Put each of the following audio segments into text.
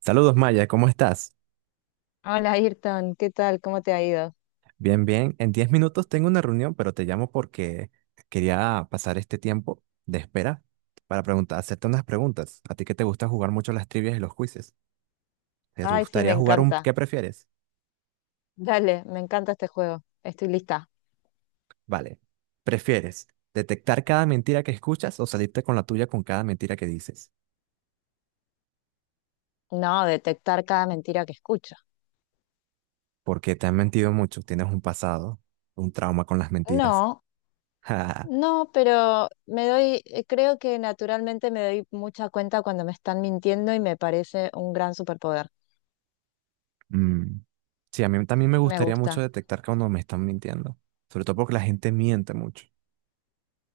Saludos Maya, ¿cómo estás? Hola Ayrton, ¿qué tal? ¿Cómo te ha ido? Bien, bien. En 10 minutos tengo una reunión, pero te llamo porque quería pasar este tiempo de espera para preguntar, hacerte unas preguntas. A ti que te gusta jugar mucho las trivias y los quizzes. ¿Te Ay, sí, me gustaría jugar un encanta. qué prefieres? Dale, me encanta este juego. Estoy lista. Vale. ¿Prefieres detectar cada mentira que escuchas o salirte con la tuya con cada mentira que dices? No, detectar cada mentira que escucho. Porque te han mentido mucho, tienes un pasado, un trauma con las mentiras. No, no, pero me doy, creo que naturalmente me doy mucha cuenta cuando me están mintiendo y me parece un gran superpoder. Mm. Sí, a mí también me Me gustaría mucho gusta. detectar cuando me están mintiendo, sobre todo porque la gente miente mucho.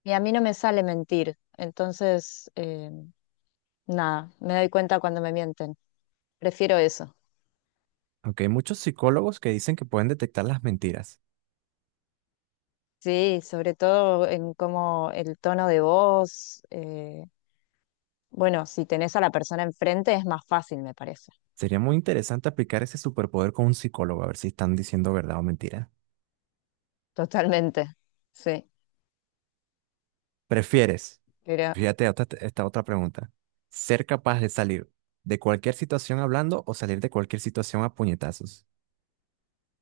Y a mí no me sale mentir, entonces, nada, me doy cuenta cuando me mienten. Prefiero eso. Aunque hay muchos psicólogos que dicen que pueden detectar las mentiras. Sí, sobre todo en cómo el tono de voz. Bueno, si tenés a la persona enfrente es más fácil, me parece. Sería muy interesante aplicar ese superpoder con un psicólogo, a ver si están diciendo verdad o mentira. Totalmente. Sí. ¿Prefieres? Pero Fíjate esta otra pregunta. ¿Ser capaz de salir de cualquier situación hablando o salir de cualquier situación a puñetazos?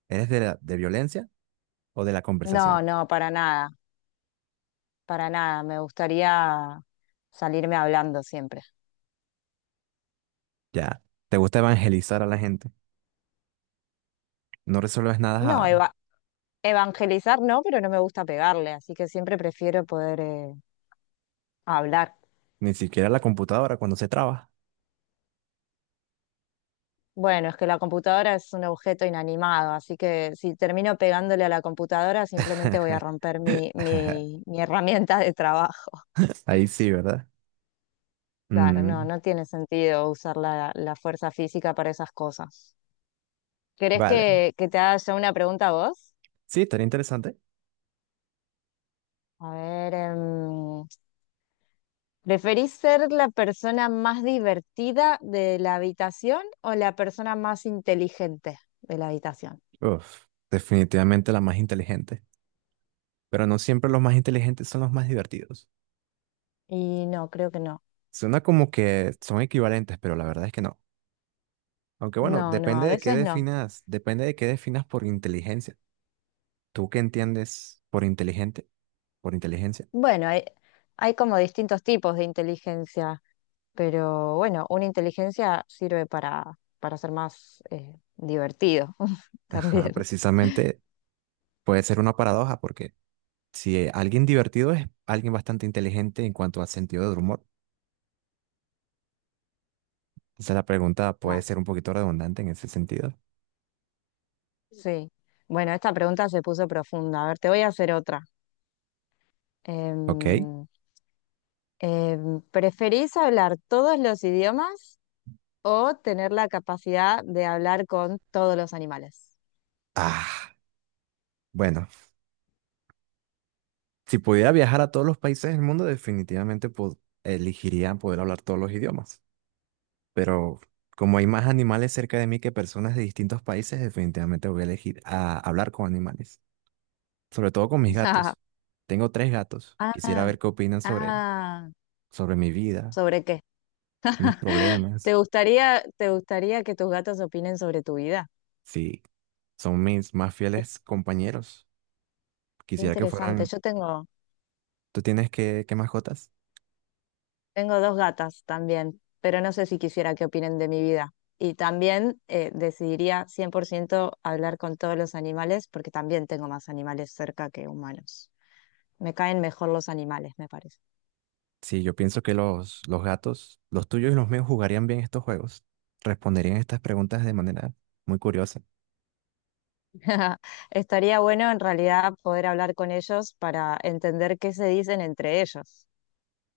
¿Eres de violencia o de la no, conversación? no, para nada, para nada. Me gustaría salirme hablando siempre. Ya, ¿te gusta evangelizar a la gente? No resuelves nada. No, evangelizar no, pero no me gusta pegarle, así que siempre prefiero poder hablar. Ni siquiera la computadora cuando se traba. Bueno, es que la computadora es un objeto inanimado, así que si termino pegándole a la computadora, simplemente voy a romper mi, mi herramienta de trabajo. Ahí sí, ¿verdad? Claro, no, Mm, no tiene sentido usar la, la fuerza física para esas cosas. ¿Querés vale. que te haga yo una pregunta a vos? Sí, estaría interesante. A ver, ¿preferís ser la persona más divertida de la habitación o la persona más inteligente de la habitación? Uf, definitivamente la más inteligente. Pero no siempre los más inteligentes son los más divertidos. Y no, creo que no. Suena como que son equivalentes, pero la verdad es que no. Aunque bueno, No, no, depende a de qué veces no. definas, depende de qué definas por inteligencia. ¿Tú qué entiendes por inteligente? Por inteligencia. Bueno, hay como distintos tipos de inteligencia, pero bueno, una inteligencia sirve para ser más divertido Ajá, también. precisamente puede ser una paradoja porque si alguien divertido es alguien bastante inteligente en cuanto a sentido del humor. Quizá la pregunta puede ser Claro. un poquito redundante en ese sentido. Sí. Bueno, esta pregunta se puso profunda. A ver, te voy a hacer otra. Ok. Em, ¿Preferís hablar todos los idiomas o tener la capacidad de hablar con todos los animales? Ah, bueno, si pudiera viajar a todos los países del mundo, definitivamente elegiría poder hablar todos los idiomas. Pero como hay más animales cerca de mí que personas de distintos países, definitivamente voy a elegir a hablar con animales, sobre todo con mis gatos. Tengo tres gatos. Ah, Quisiera ver qué opinan sobre, ah, sobre mi vida, ¿sobre qué? mis problemas, Te gustaría que tus gatos opinen sobre tu vida? si son mis más Qué fieles compañeros. Quisiera que interesante. fueran... Yo tengo, ¿Tú tienes qué, qué mascotas? tengo dos gatas también, pero no sé si quisiera que opinen de mi vida. Y también decidiría 100% hablar con todos los animales, porque también tengo más animales cerca que humanos. Me caen mejor los animales, me parece. Sí, yo pienso que los gatos, los tuyos y los míos, jugarían bien estos juegos. Responderían estas preguntas de manera muy curiosa. Estaría bueno en realidad poder hablar con ellos para entender qué se dicen entre ellos.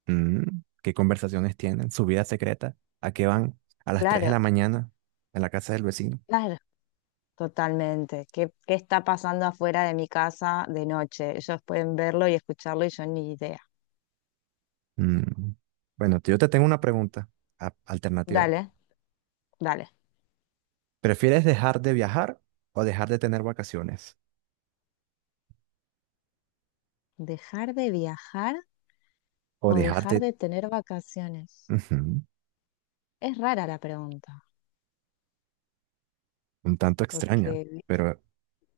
Mm, ¿qué conversaciones tienen? ¿Su vida secreta? ¿A qué van? ¿A las 3 de Claro, la mañana? ¿En la casa del vecino? claro, totalmente. ¿Qué, qué está pasando afuera de mi casa de noche? Ellos pueden verlo y escucharlo y yo ni idea. Mm, bueno, yo te tengo una pregunta alternativa. Dale, dale. ¿Prefieres dejar de viajar o dejar de tener vacaciones? ¿Dejar de viajar O o dejar dejar de... de tener vacaciones? Ujú, Es rara la pregunta, un tanto porque extraña, pero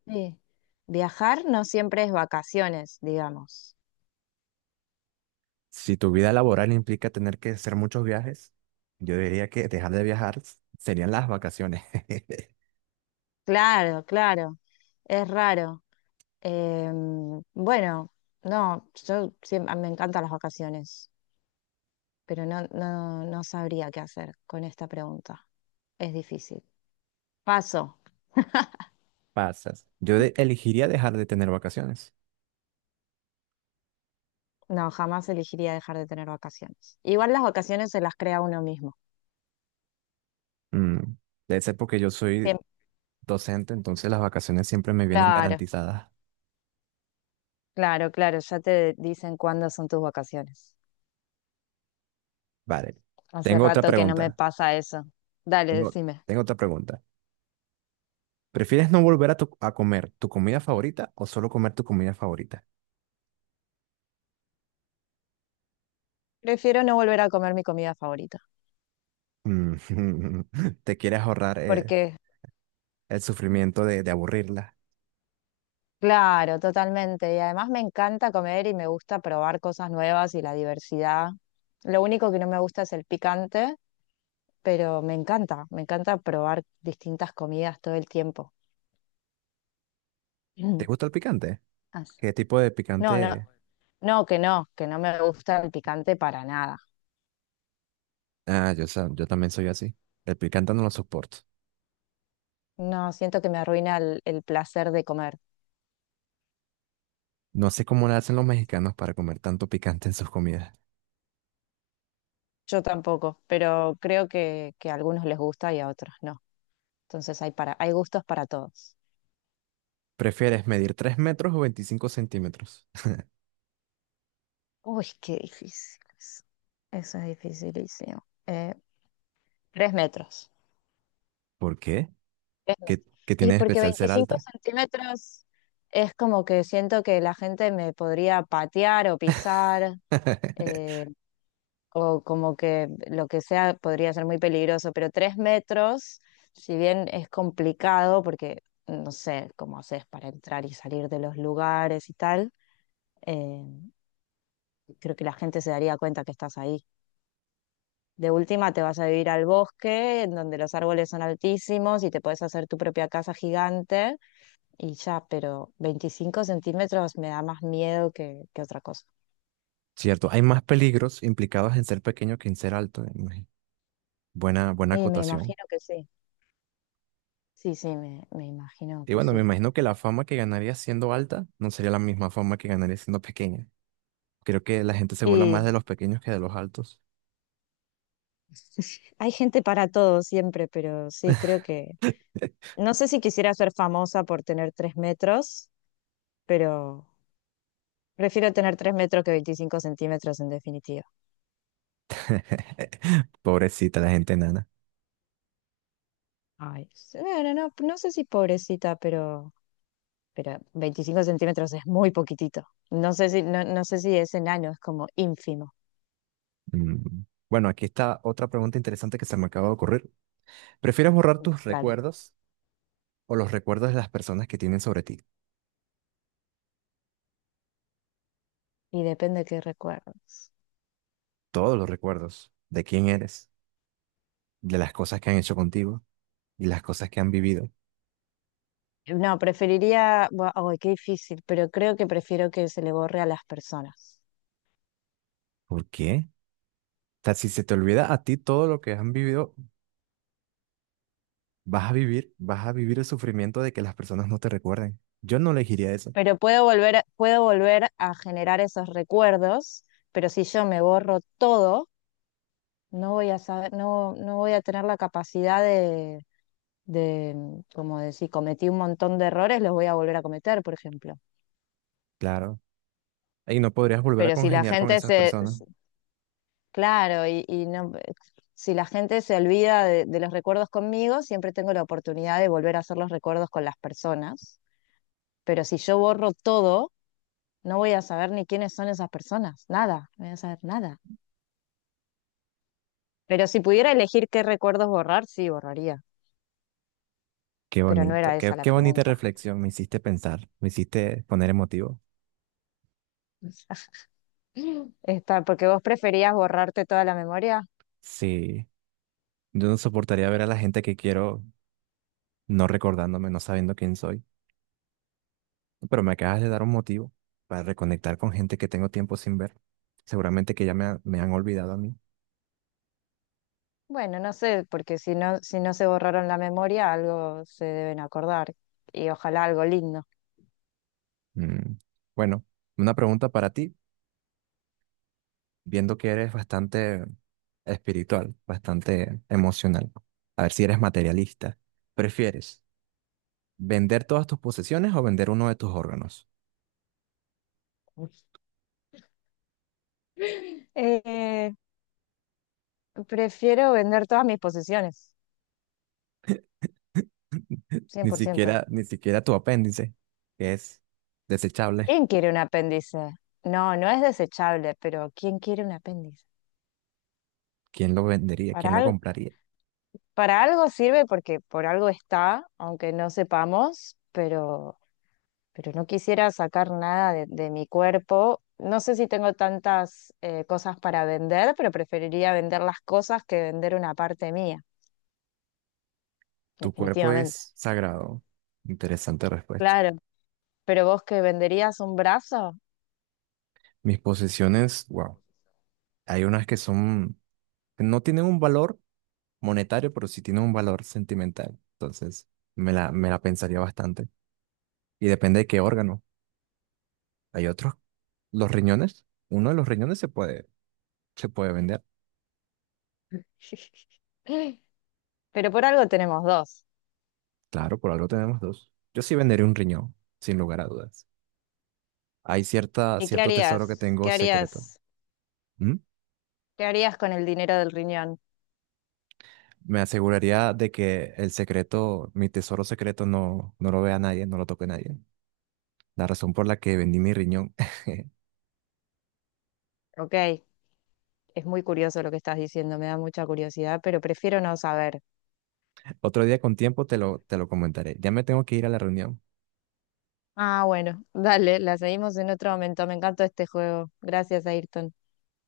¿viste? Viajar no siempre es vacaciones, digamos. si tu vida laboral implica tener que hacer muchos viajes, yo diría que dejar de viajar serían las vacaciones. Claro, claro, es raro. Bueno, no, yo siempre, me encantan las vacaciones, pero no, no, no sabría qué hacer con esta pregunta. Es difícil. Paso. Pasas. Yo elegiría dejar de tener vacaciones. No, jamás elegiría dejar de tener vacaciones. Igual las vacaciones se las crea uno mismo. Mm, debe ser porque yo soy Siempre. docente, entonces las vacaciones siempre me vienen Claro. garantizadas. Claro, claro, ya te dicen cuándo son tus vacaciones. Vale. Hace Tengo otra rato que no me pregunta. pasa eso. Dale, Tengo, decime. tengo otra pregunta. ¿Prefieres no volver a comer tu comida favorita o solo comer tu comida favorita? Prefiero no volver a comer mi comida favorita, Mm, ¿te quieres ahorrar porque, el sufrimiento de aburrirla? claro, totalmente. Y además me encanta comer y me gusta probar cosas nuevas y la diversidad. Lo único que no me gusta es el picante, pero me encanta probar distintas comidas todo el tiempo. ¿Te gusta el picante? Ah, sí. ¿Qué tipo de No, no, picante? no, que no, que no me gusta el picante para nada. Ah, yo también soy así. El picante no lo soporto. No, siento que me arruina el placer de comer. No sé cómo le hacen los mexicanos para comer tanto picante en sus comidas. Yo tampoco, pero creo que a algunos les gusta y a otros no. Entonces hay para, hay gustos para todos. ¿Prefieres medir 3 metros o 25 centímetros? Uy, qué difícil eso. Eso es dificilísimo. 3 metros. ¿Por qué? 3 metros. ¿Qué, qué Y tiene de porque especial ser 25 alta? centímetros es como que siento que la gente me podría patear o pisar. eh, o como que lo que sea podría ser muy peligroso, pero 3 metros, si bien es complicado, porque no sé cómo haces para entrar y salir de los lugares y tal, eh, creo que la gente se daría cuenta que estás ahí. De última te vas a vivir al bosque, en donde los árboles son altísimos y te puedes hacer tu propia casa gigante y ya, pero 25 centímetros me da más miedo que otra cosa. Cierto, hay más peligros implicados en ser pequeño que en ser alto. Imagi- buena Y me acotación. imagino que sí. Sí, sí, me imagino Y que bueno, me sí. imagino que la fama que ganaría siendo alta no sería la misma fama que ganaría siendo pequeña. Creo que la gente se burla más de los pequeños que de los altos. Hay gente para todo siempre, pero sí, creo que... No sé si quisiera ser famosa por tener 3 metros, pero prefiero tener 3 metros que 25 centímetros en definitiva. Pobrecita la gente nana. Ay, bueno, no, no sé si pobrecita, pero 25 centímetros es muy poquitito. No sé si, no, no sé si es enano, es como ínfimo. Mm. Bueno, aquí está otra pregunta interesante que se me acaba de ocurrir. ¿Prefieres borrar tus Dale. recuerdos o los recuerdos de las personas que tienen sobre ti? Y depende de qué recuerdos. Todos los recuerdos de quién eres, de las cosas que han hecho contigo y las cosas que han vivido. No, Ay, qué difícil, pero creo que prefiero que se le borre a las personas. ¿Por qué? O sea, si se te olvida a ti todo lo que han vivido, vas a vivir el sufrimiento de que las personas no te recuerden. Yo no elegiría eso, Pero puedo volver a generar esos recuerdos, pero si yo me borro todo, no voy a saber, no, no voy a tener la capacidad de, como decir, cometí un montón de errores, los voy a volver a cometer, por ejemplo. claro. Y no podrías volver a Pero si la congeniar con gente esas se, personas. se- claro, y no, si la gente se olvida de los recuerdos conmigo, siempre tengo la oportunidad de volver a hacer los recuerdos con las personas. Pero si yo borro todo, no voy a saber ni quiénes son esas personas, nada, no voy a saber nada. Pero si pudiera elegir qué recuerdos borrar, sí borraría. Qué Pero no bonito, era esa la qué bonita pregunta. reflexión, me hiciste pensar, me hiciste poner emotivo. Está, porque vos preferías borrarte toda la memoria. Sí, yo no soportaría ver a la gente que quiero no recordándome, no sabiendo quién soy, pero me acabas de dar un motivo para reconectar con gente que tengo tiempo sin ver. Seguramente que ya me han olvidado a mí. Bueno, no sé, porque si no, si no se borraron la memoria, algo se deben acordar. Y ojalá algo lindo. Mm, bueno, una pregunta para ti, viendo que eres bastante espiritual, bastante emocional, a ver si eres materialista. ¿Prefieres vender todas tus posesiones o vender uno de tus órganos? Eh, prefiero vender todas mis posesiones, cien por ciento. Ni siquiera tu apéndice, que es desechable. ¿Quién quiere un apéndice? No, no es desechable, pero ¿quién quiere un apéndice? ¿Quién lo vendería? Para, ¿Quién lo al- compraría? para algo sirve porque por algo está, aunque no sepamos, pero no quisiera sacar nada de, de mi cuerpo. No sé si tengo tantas cosas para vender, pero preferiría vender las cosas que vender una parte mía, Tu cuerpo definitivamente. es sagrado. Interesante respuesta. Claro, pero vos que venderías un brazo, Mis posesiones, wow. Hay unas que son, que no tienen un valor monetario, pero sí tienen un valor sentimental. Entonces, me la pensaría bastante. Y depende de qué órgano. Hay otros, los riñones. Uno de los riñones se puede vender. pero por algo tenemos dos. Claro, por algo tenemos dos. Yo sí vendería un riñón, sin lugar a dudas. Hay cierta, ¿Y qué cierto tesoro que harías? tengo ¿Qué secreto. harías? ¿M? ¿Qué harías con el dinero del riñón? Me aseguraría de que el secreto, mi tesoro secreto, no lo vea nadie, no lo toque nadie. La razón por la que vendí mi riñón. Ok, es muy curioso lo que estás diciendo, me da mucha curiosidad, pero prefiero no saber. Otro día con tiempo te te lo comentaré. Ya me tengo que ir a la reunión. Ah, bueno, dale, la seguimos en otro momento. Me encantó este juego. Gracias, Ayrton.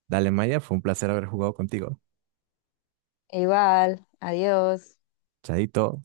Dale, Maya, fue un placer haber jugado contigo. Igual, adiós. Chaito.